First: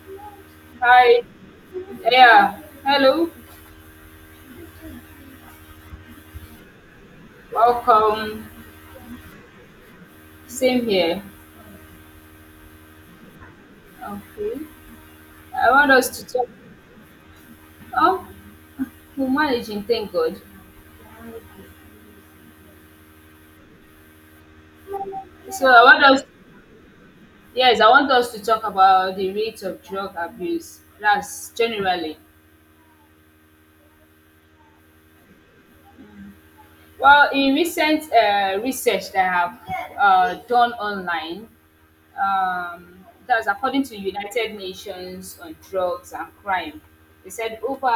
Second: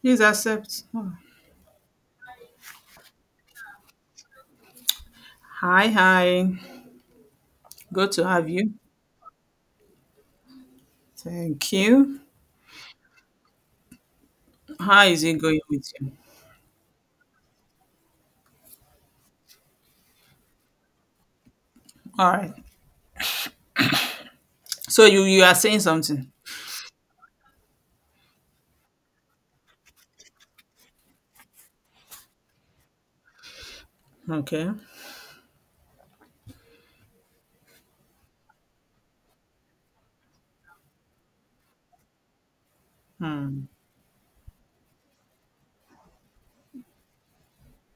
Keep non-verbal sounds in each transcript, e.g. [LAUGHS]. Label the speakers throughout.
Speaker 1: Please accept. Oh,
Speaker 2: Hi. Yeah. Hello.
Speaker 1: hi, hi. Good to
Speaker 2: Welcome.
Speaker 1: have you.
Speaker 2: Same here.
Speaker 1: Thank you.
Speaker 2: Okay.
Speaker 1: How is it going
Speaker 2: I want
Speaker 1: with
Speaker 2: us
Speaker 1: you?
Speaker 2: to talk. Oh, we're managing. Thank God.
Speaker 1: All right. So you are
Speaker 2: So
Speaker 1: saying
Speaker 2: I want us.
Speaker 1: something.
Speaker 2: Yes, I want us to talk about the rate of drug abuse. That's generally.
Speaker 1: Okay.
Speaker 2: Well, in recent research that I have done online, that's
Speaker 1: Hmm.
Speaker 2: according to United Nations on drugs and crime. They said over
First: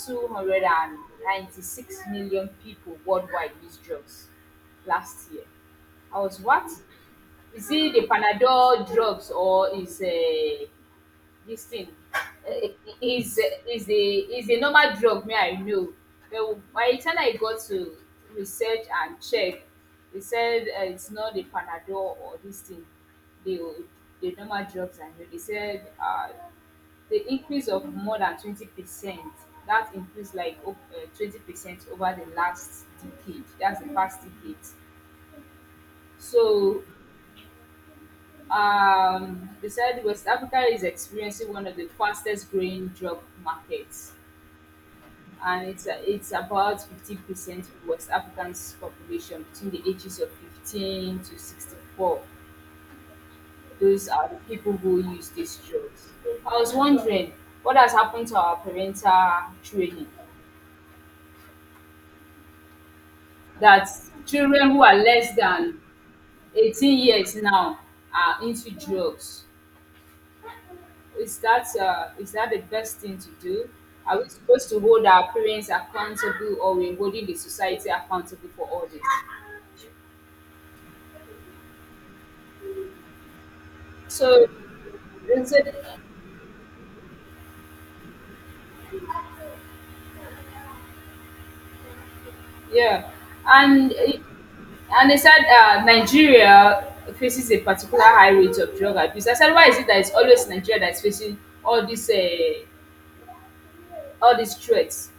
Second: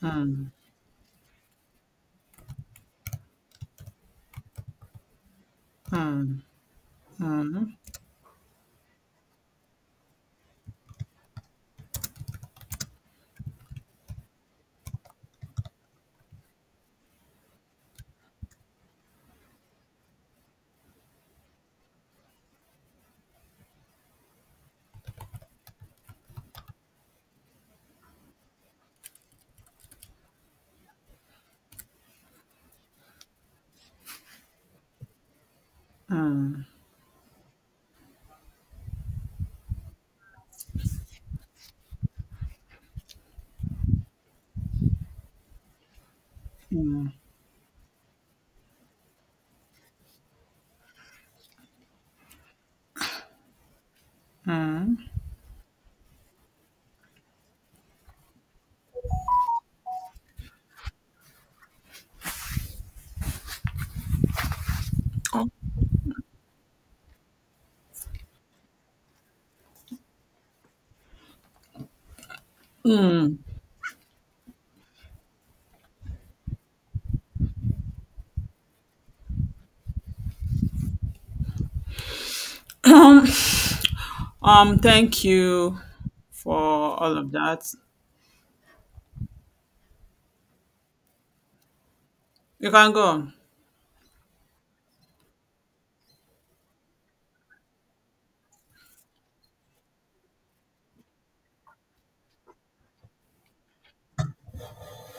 Speaker 1: Hmm.
Speaker 2: 296 million people worldwide used drugs last year. I was what? Is it the Panadol drugs or is dis thing um is is a is a normal drug me I know. Then by the time I got to research and check, they said it's not the Panadol or dis thing, the the normal drugs I know. They said the increase of more than 20%, that increase like o 20% over the last decade, that's the past decade. So they said West Africa is experiencing one of the fastest growing drug markets, and it's about 50% of West Africans' population between the ages of 15 to 64. Those are the people who use these drugs. I was wondering what has happened to our parental training that children who are less than 18 years now are into drugs. Is that the best thing to do? Are we supposed to hold our parents accountable, or we're holding the society accountable for all this?
Speaker 1: [CLEARS THROAT]
Speaker 2: So,
Speaker 1: Thank
Speaker 2: they said,
Speaker 1: you for all of that. You can go
Speaker 2: yeah,
Speaker 1: on.
Speaker 2: and it- and they said Nigeria faces a particular high rate of drug abuse. I said, why is it that it's always Nigeria that's facing all these uh, all these threats?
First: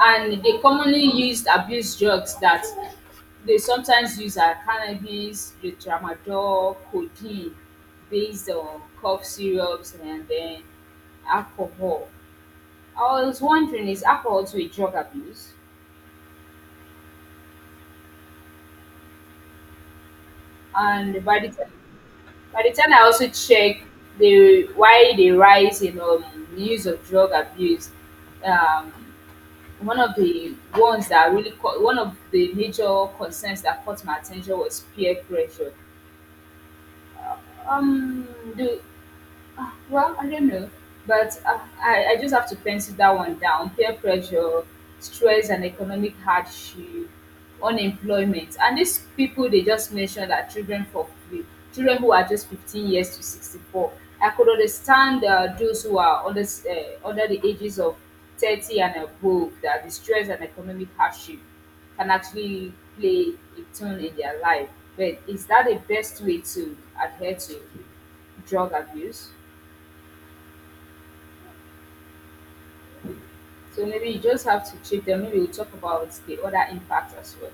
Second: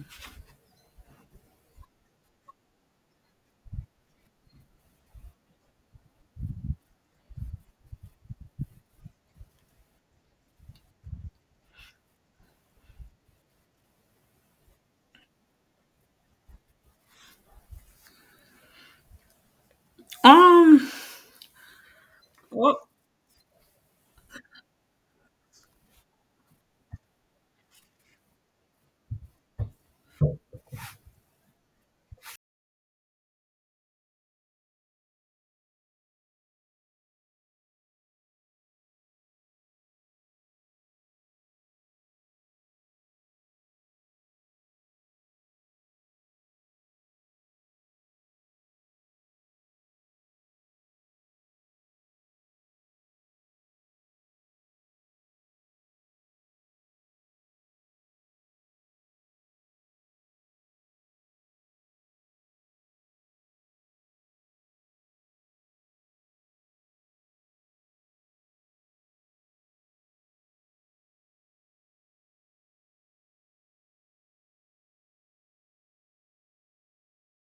Speaker 2: And they commonly used abuse drugs that they sometimes use are cannabis, the tramadol, codeine based on cough syrups, and then alcohol. I was wondering, is alcohol to a drug abuse?
Speaker 1: Um.
Speaker 2: And by the
Speaker 1: Well,
Speaker 2: time I also check the why they rise in the use of drug abuse, um, one of the major concerns that caught my attention was peer pressure. Um do Well, I don't know, but I just have to pencil that one down. Peer pressure, stress, and economic hardship, unemployment, and these people they just mentioned are children for free, children who are just 15 years to 64. I could understand those who are under the ages of 30 and above, that the stress and economic hardship can actually play a tune in their life. But is that the best way to adhere to drug abuse? So maybe you just have to check them. Maybe we'll talk about the other impact as well.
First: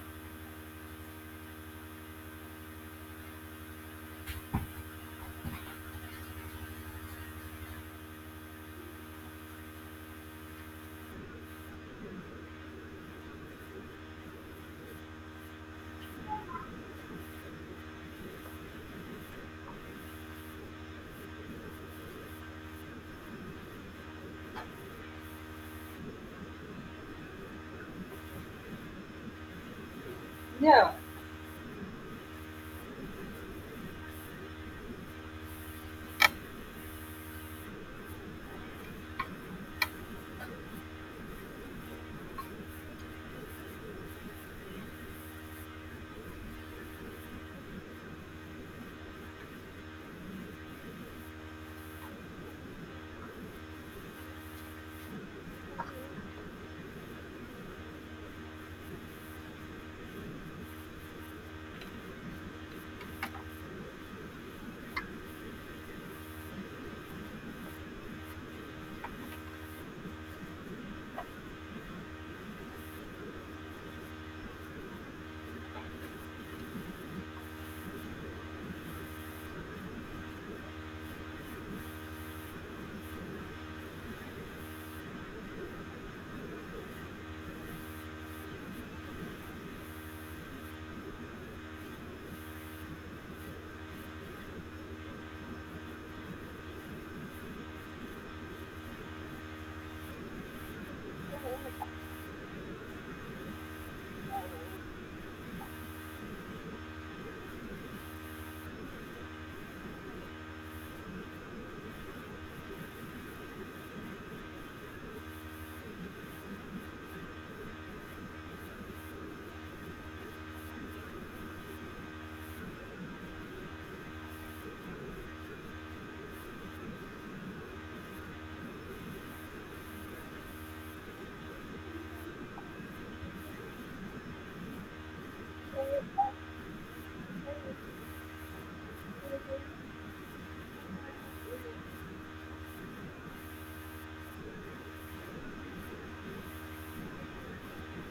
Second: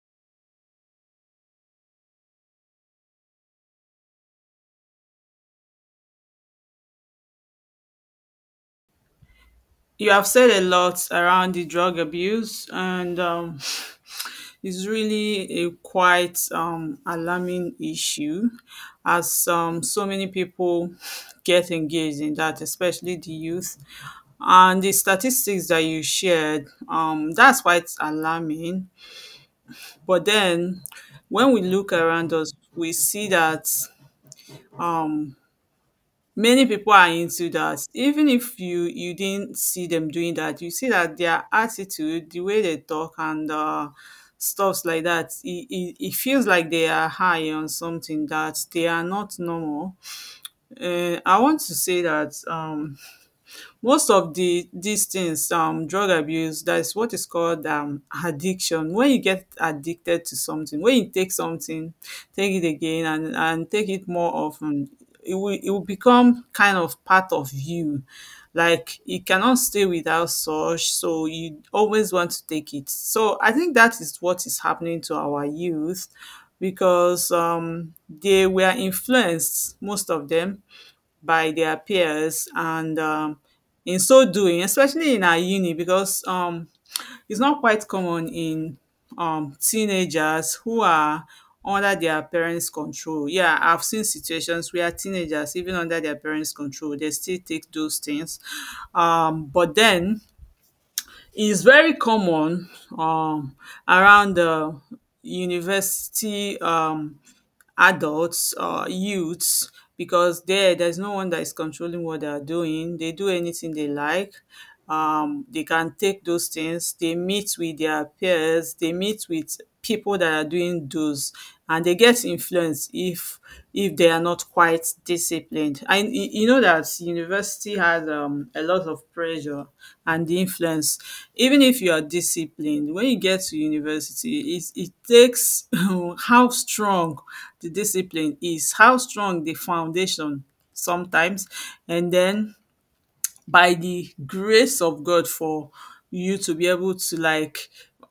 Speaker 1: you have said a lot around the drug abuse, and is really a quite alarming issue, as so many people get engaged in that, especially the youth. And the statistics that you shared, that's quite alarming. But then,
Speaker 2: Yeah.
Speaker 1: when we look around us, we see that um. many people are into that. Even if you didn't see them doing that, you see that their attitude, the way they talk, and stuffs like that. It feels like they are high on something, that they are not normal. I want to say that most of the these things, drug abuse, that is what is called addiction. When you get addicted to something, when you take something, take it again and take it more often, it will become kind of part of you, like you cannot stay without such. So you always want to take it. So I think that is what is happening to our youth, because they were influenced, most of them, by their peers. And in so doing, especially in our uni, because it's not quite common in teenagers who are under their parents' control. Yeah, I've seen situations where teenagers, even under their parents' control, they still take those things. But then, it's very common um, around the university, adults or youths, because there's no one that is controlling what they are doing. They do anything they like. They can take those things, they meet with their peers, they meet with people that are doing those, and they get influenced if they are not quite disciplined. And you know that university has a lot of pressure and influence. Even if you are disciplined, when you get to university, it takes [LAUGHS] how strong the discipline is, how strong the foundation, sometimes, and then by the grace of God, for you to be able to like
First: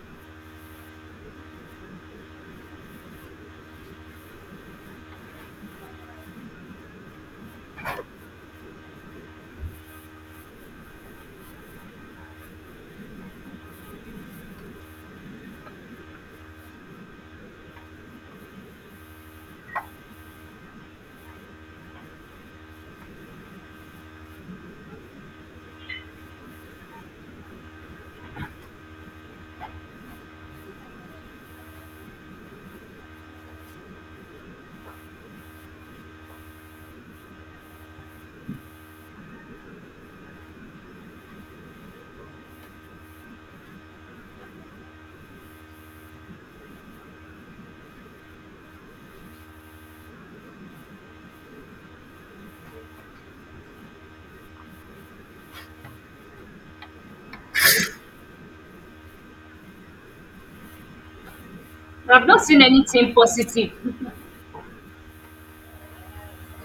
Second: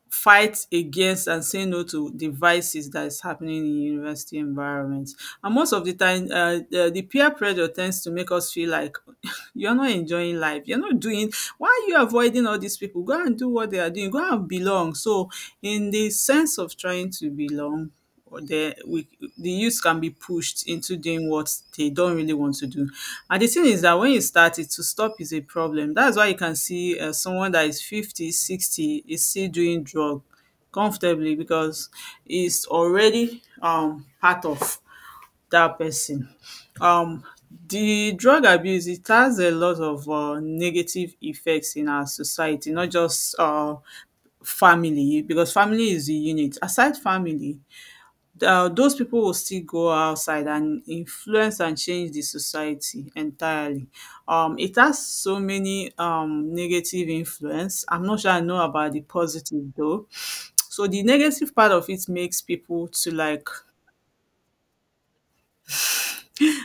Speaker 1: fight against and say no to the vices that is happening in university environment. And most of the time, the peer pressure tends to make us feel like [LAUGHS] you're not enjoying life. You're not doing, why are you avoiding all these people? Go and do what they are doing. Go and belong. So, in the sense of trying to belong, or the youth can be pushed into doing what they don't really want to do. And the thing is that when you start it, to stop is a problem. That's why you can see someone that is 50, 60 is still doing drug comfortably, because it's already part of that person. Um, the drug abuse, it has a lot of negative effects in our society, not just family, because family is the unit. Aside family, those people will still go outside and influence and change the society entirely. It has so many negative influence. I'm not sure I know about the positive though. So the negative part of it
Speaker 2: I've
Speaker 1: makes
Speaker 2: not seen
Speaker 1: people to
Speaker 2: anything
Speaker 1: like.
Speaker 2: positive with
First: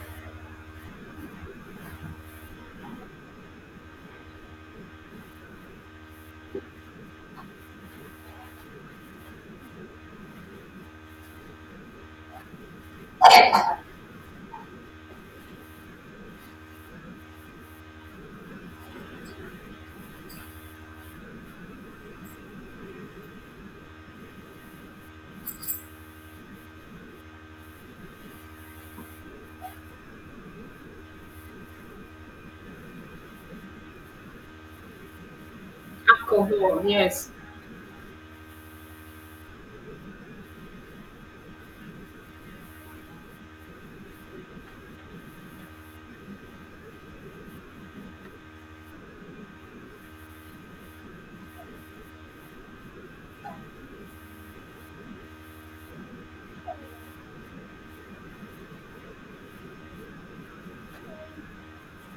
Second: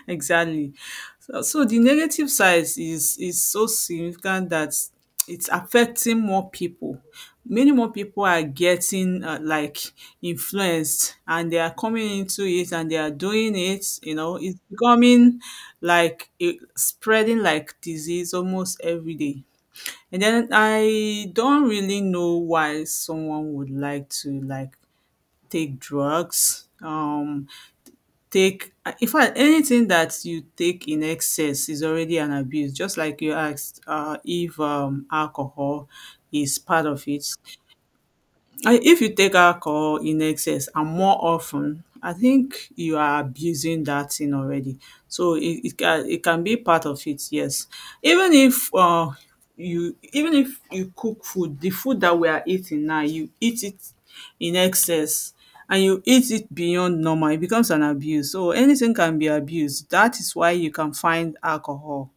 Speaker 1: Exactly. So the negative side is so significant that it's affecting more people. Many more people are getting like influenced, and they are coming into it, and they are doing it. You know, it's becoming like it, spreading like disease almost every day. And then I don't really know why someone would like to like take drugs. Take in fact, anything that you take in excess is already an abuse, just like you asked if alcohol is
Speaker 2: alcohol.
Speaker 1: part of it.
Speaker 2: Yes,
Speaker 1: I If you take alcohol in excess and more often, I think you are abusing that thing already. So it can be part of it, yes. Even if uh even if you cook food, the food that we are eating now, you eat it in excess, and you eat it beyond normal, it becomes an abuse. So anything can be abused. That is why you can find alcohol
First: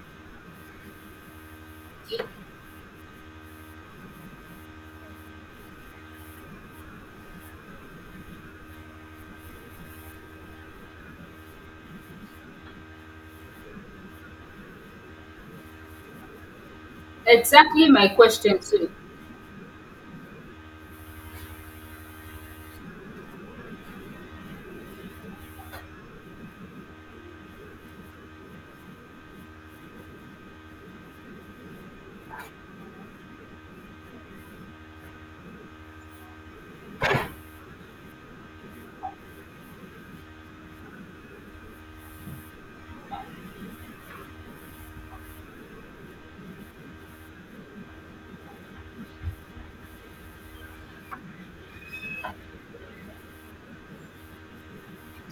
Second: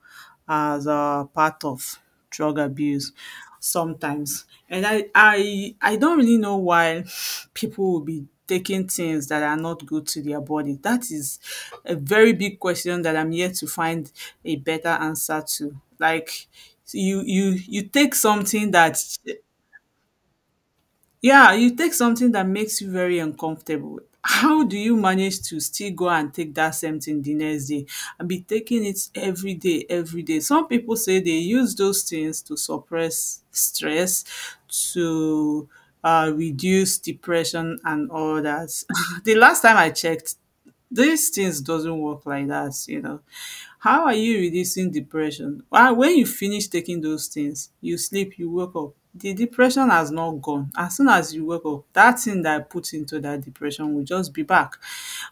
Speaker 1: as a part of drug abuse sometimes. And I don't really know why people will be taking things that are not good to their body. That is a very big question that I'm yet to find a better answer to. Like you
Speaker 2: exactly my
Speaker 1: take
Speaker 2: question
Speaker 1: something
Speaker 2: too.
Speaker 1: that. Yeah, you take something that makes you very uncomfortable. How do you manage to still go and take that same thing the next day and be taking it every day, every day? Some people say they use those things to suppress stress, to reduce depression and all that. [LAUGHS] The last time I checked, these things doesn't work like that, you know. How are you reducing depression? Well, when you finish taking those things, you sleep, you wake up, the depression has not gone. As soon as you wake up, that thing that I put into that depression will just be back.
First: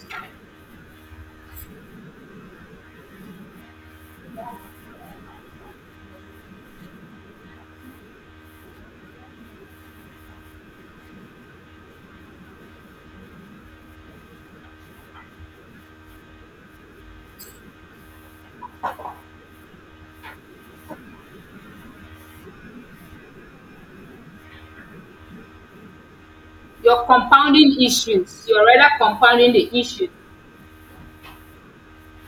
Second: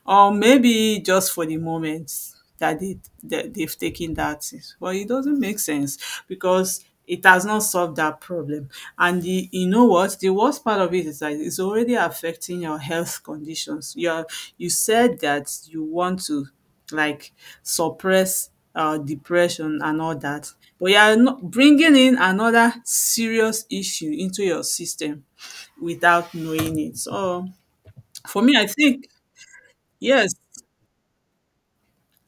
Speaker 1: Or maybe just for the moment that they've taken that thing. Well, it doesn't make sense because it has not solved that problem. You know what? The worst part of it is that it's already affecting your health conditions. You said that you want to like suppress depression and all that, but you are not bringing in another serious issue into your system without knowing it.
Speaker 2: You're
Speaker 1: So
Speaker 2: compounding
Speaker 1: for
Speaker 2: issues.
Speaker 1: me,
Speaker 2: You're
Speaker 1: I
Speaker 2: rather
Speaker 1: think,
Speaker 2: compounding the issue.
Speaker 1: yes.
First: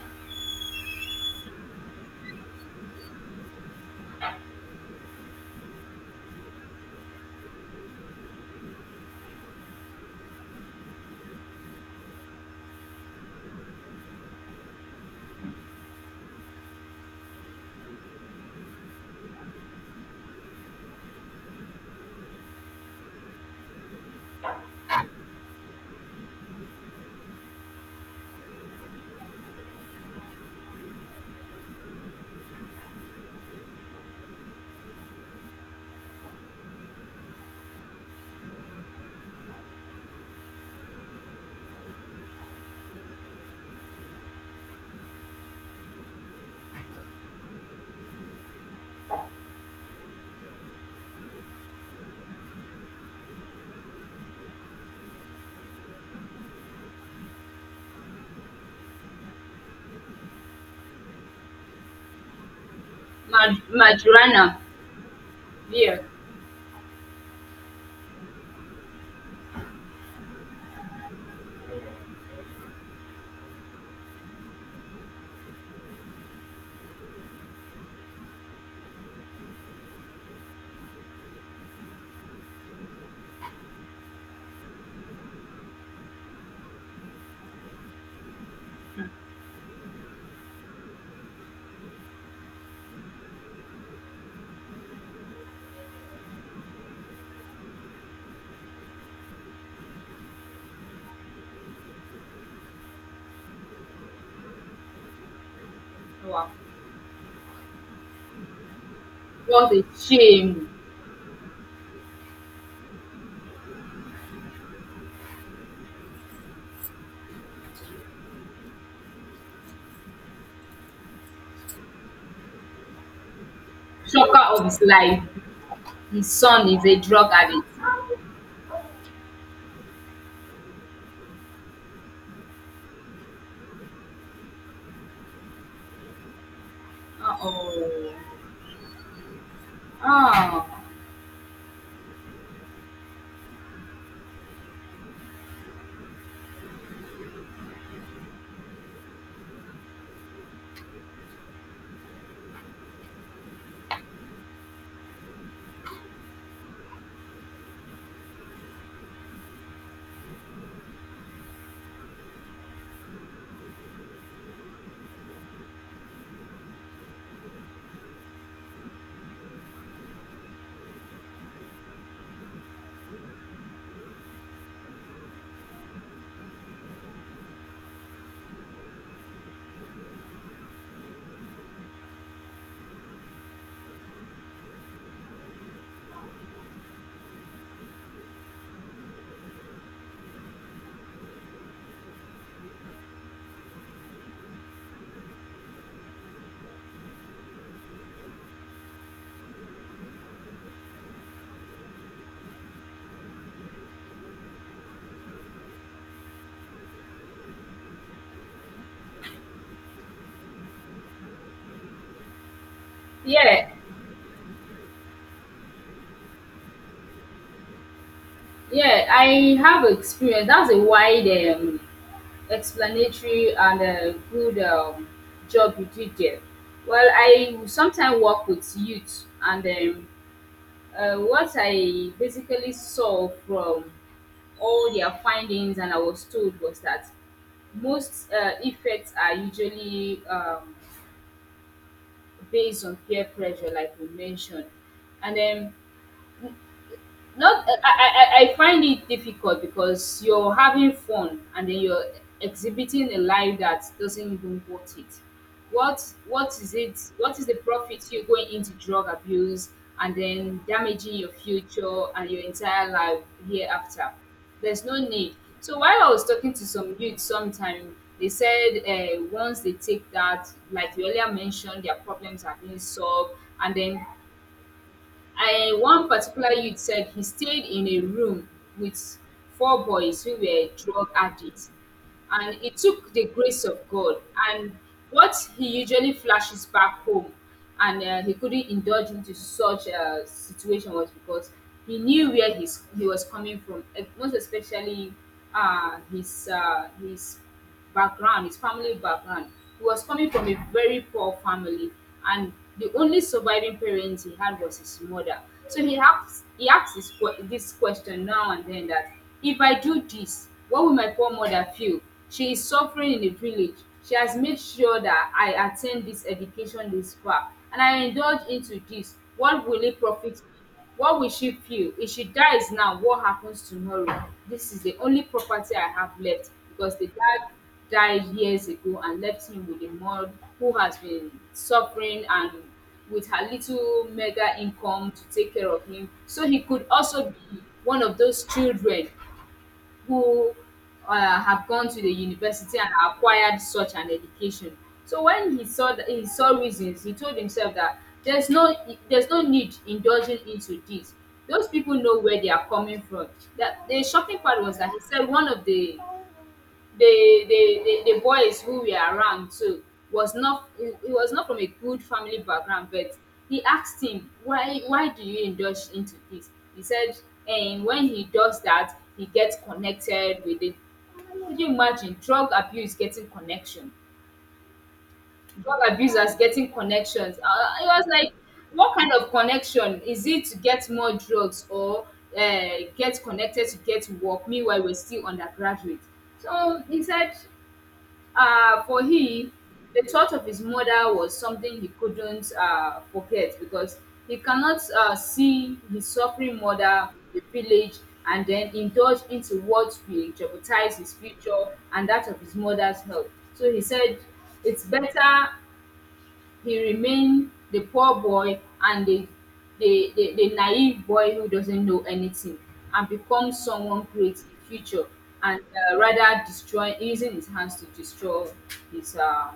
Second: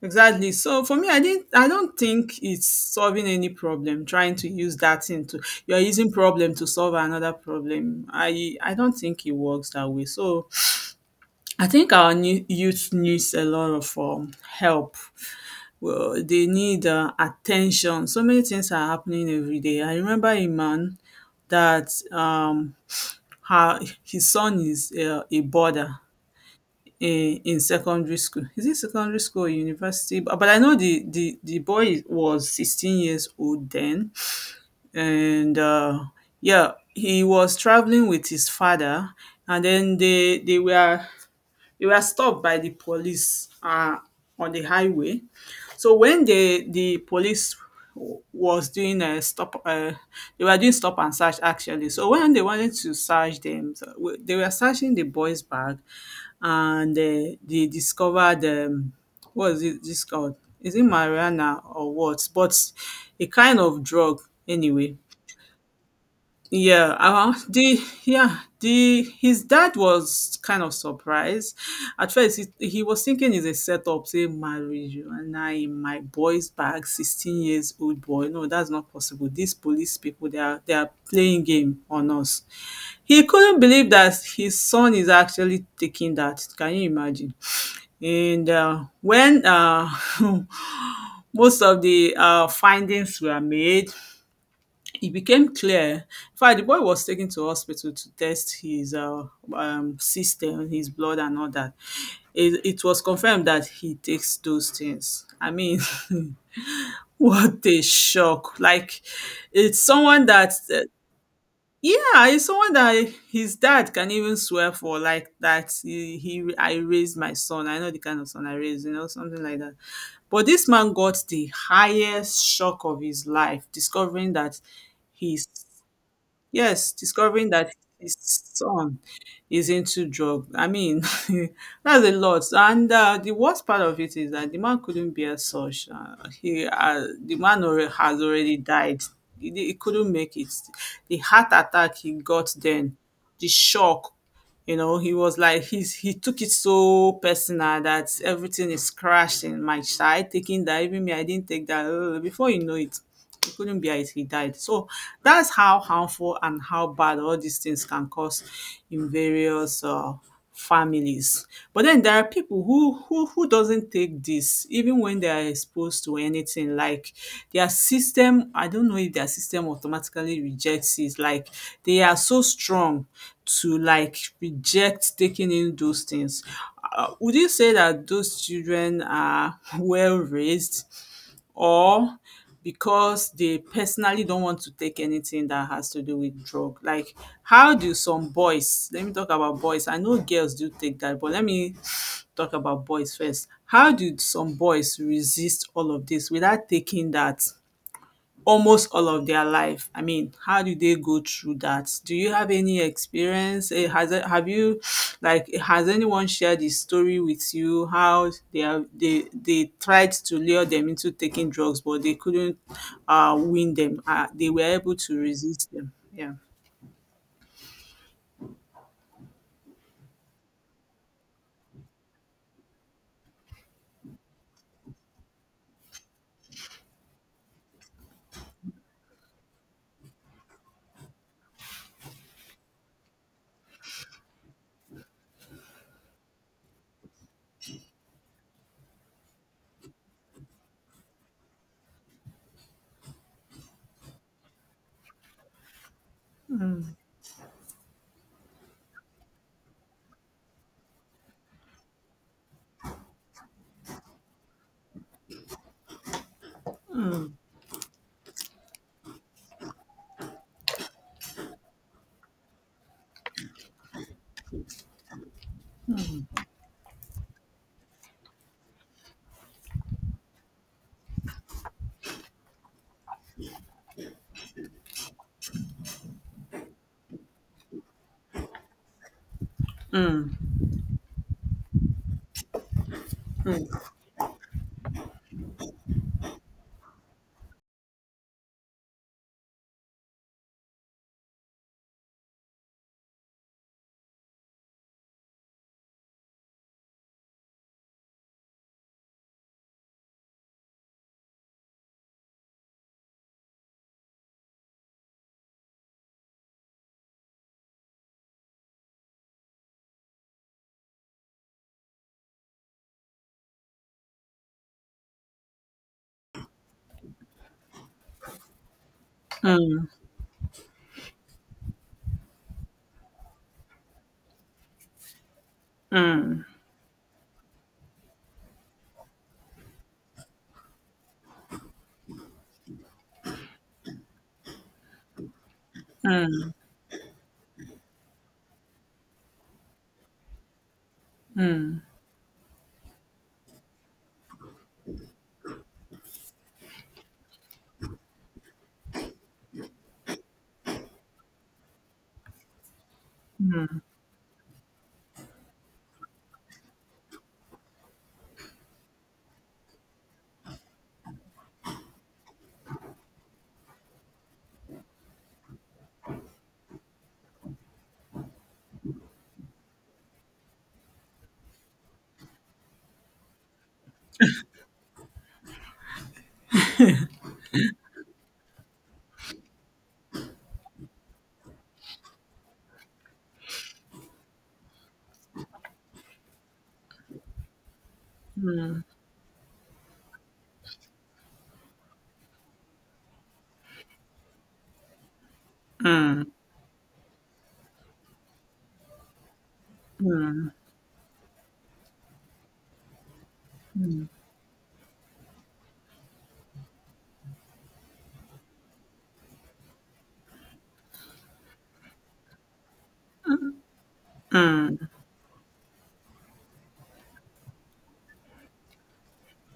Speaker 1: Exactly. So for me, I don't think it's solving any problem trying to use that thing to you're using problem to solve another problem. I don't think it works that way. So I think our new youth needs a lot of help. Well, they need attention. So many things are happening every day. I remember a man that her his son is a boarder in secondary school. Is it secondary school or university? But I know the boy was 16 years old then, and yeah, he was traveling with his father, and then they were stopped by the police on the highway. So when the police was doing a stop, they were doing stop and search actually. So when they wanted to search them, they were searching the boy's bag, and they discovered what is it? This called Is it marijuana or what? But a kind
Speaker 2: Mad-
Speaker 1: of drug,
Speaker 2: Madrona,
Speaker 1: anyway.
Speaker 2: yeah,
Speaker 1: Yeah, the yeah, the his dad was kind of surprised. At first, he was thinking it's a setup, say marriage, you and I in my boy's bag, 16 years old boy. No, that's not possible. These police people, they are playing game on us. He couldn't believe that his son is actually taking that. Can you imagine? And when [LAUGHS] most of the findings were made, it became clear in fact the boy was taken to hospital to test his system, his blood and all that. It was confirmed that he takes those things. I mean, [LAUGHS]
Speaker 2: wow,
Speaker 1: what a shock! Like,
Speaker 2: what
Speaker 1: it's
Speaker 2: a
Speaker 1: someone that,
Speaker 2: shame.
Speaker 1: yeah, it's someone that his dad can even swear for, like that. I raised my son. I know the kind of son I raised, something like that. But this man got the highest shock of his life, discovering
Speaker 2: Shocker
Speaker 1: that
Speaker 2: of his life.
Speaker 1: his
Speaker 2: His son is
Speaker 1: Yes,
Speaker 2: a drug
Speaker 1: discovering
Speaker 2: addict.
Speaker 1: that his son is into drug. I mean, [LAUGHS] that's a lot. And the worst part of it is that the man couldn't bear such. The man
Speaker 2: Uh-oh.
Speaker 1: has already died. He couldn't make it.
Speaker 2: Ah,
Speaker 1: The heart attack he got then, the shock. You know, he was like he took it so personal that everything is crashing. My child taking that, even me, I didn't take that. Before you know it. He couldn't bear it, he died. So that's how harmful and how bad all these things can cause in various families. But then there are people who doesn't take this, even when they are exposed to anything. Like their system, I don't know if their system automatically rejects it. Like they are so strong to like reject taking in those things. Would you say that those children are [LAUGHS] well raised? Or because they personally don't want to take anything that has to do with drug. Like how do some boys, let me talk about boys. I know girls do take that, but let me talk about boys first. How do some boys resist all of this without taking that almost all of their life? I mean, how do they go through that? Do you have any experience? Have you like, has anyone shared the story with you, how they are they tried to lure them into taking drugs, but they couldn't
Speaker 2: yeah,
Speaker 1: win them. They were able to resist them. Yeah.
Speaker 2: yeah. I have experience. That's a wide explanatory and good job you did there. Well, I sometimes work with youth, and what I basically saw from all their findings and I was told was that most effects are usually based on peer pressure, like we mentioned. And then not I, I find it difficult because you're having fun and then you're exhibiting a life that doesn't even worth it. What is the profit you going into drug abuse and then damaging your future and your entire life hereafter? There's no need. So while I was talking to some youth sometime, they said once they take that, like you earlier mentioned, their problems are being solved. And then I One particular youth said he stayed in a room with four boys who were drug addicts, and it took the grace of God. And what he usually flashes back home, and he couldn't indulge into such a situation was because he knew where his he was coming from, eh, most especially his background his family background. He was coming from a very poor family, and the only surviving parent he had was his mother. So he asked this question now and then, that if I do this, what will my poor mother feel? She is suffering in the village. She has made sure that I attain this education this far, and I indulge into this, what will it profit me? What will she feel? If she dies now, what happens tomorrow? This is the only property I have left, because the dad died years ago and left him with a mom who has been suffering, and with her little mega income to take care of him. So he could also be one of those children who have gone to the university and acquired such an education. So when he saw that, he saw reasons. He told himself that there's no there's no need indulging into this. Those people know where they are coming from. That the shocking part was that he said one of the boys who were around too was not he he was not from a good family background. But he asked him, why do you indulge into this? He said, and when he does that, he gets connected with it. Can you imagine drug abuse getting connection? Drug abusers getting connections. It was like, what kind of connection? Is it to get more drugs or uh, get connected to get work? Meanwhile we're still undergraduate. So he said, for him, the thought of his mother was something he couldn't forget, because he cannot see his suffering mother, the village, and then indulge into what will jeopardize his future and that of his mother's health. So he said, it's better he remained the poor boy and the naive boy who doesn't know anything, and becomes someone great in future, and rather destroy, using his hands to destroy his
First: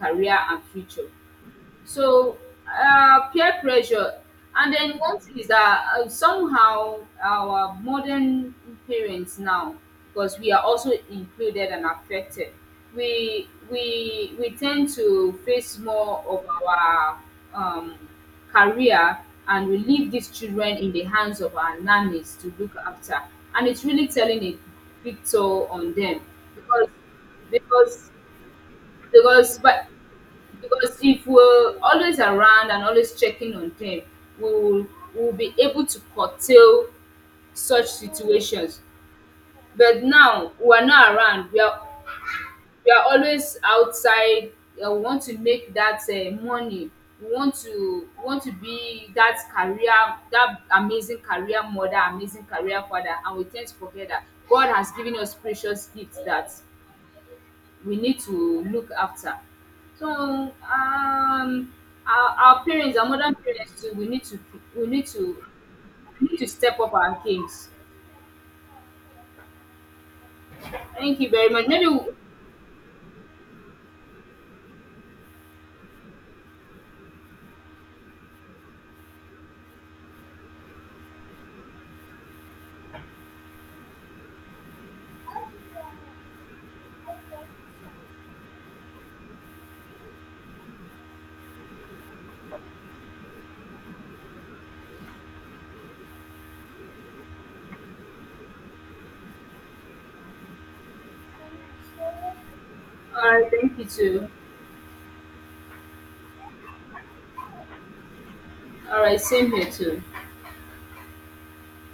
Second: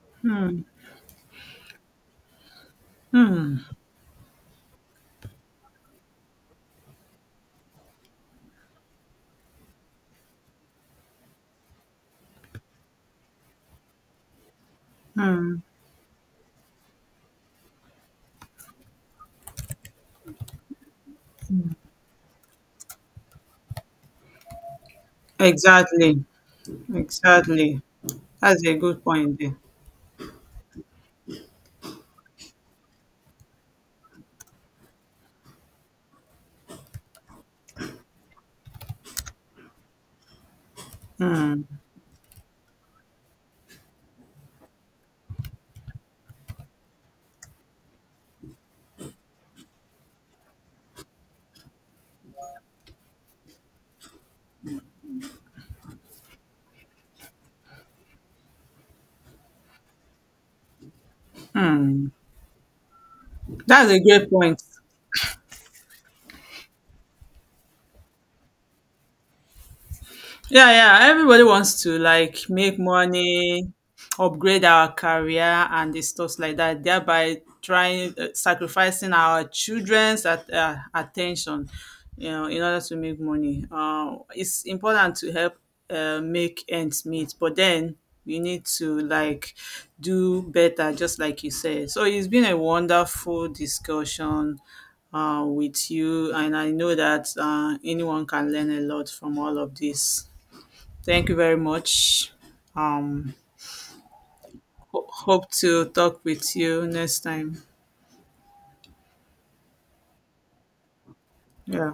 Speaker 2: career and future. So, peer pressure. And then one thing is that somehow our modern parents now, because we are also included and affected, we tend to
Speaker 1: Hmm.
Speaker 2: face more of our um, career, and we leave these children in the hands of our nannies to look after. And it's really telling a big toll on them,
Speaker 1: Exactly.
Speaker 2: because
Speaker 1: Exactly.
Speaker 2: because
Speaker 1: That's a good point there.
Speaker 2: because but because if we're always around and always checking on them, will we will be able to curtail such situations. But now we are not around. We are always outside. We want to make that money. We want to be that career, that amazing career mother, amazing career father, and we tend to forget that God has given us precious gifts that we need to look after. So our parents, our modern parents
Speaker 1: That's
Speaker 2: too,
Speaker 1: a great point.
Speaker 2: we need to we need to step up our games.
Speaker 1: Yeah, yeah.
Speaker 2: Thank you
Speaker 1: Everybody
Speaker 2: very much.
Speaker 1: wants to
Speaker 2: All
Speaker 1: like make money, upgrade our career, and the stuff like that. Thereby, trying sacrificing our children's attention, in order to make money. It's important to help make ends meet, but then we need to like do better, just like you said. So it's been a wonderful discussion. With you, and I know that anyone can learn a lot from all of this. Thank you very much. Um,
Speaker 2: right, thank you too.
Speaker 1: Hope to talk with you next time.
Speaker 2: All right, same here too.
Speaker 1: Yeah.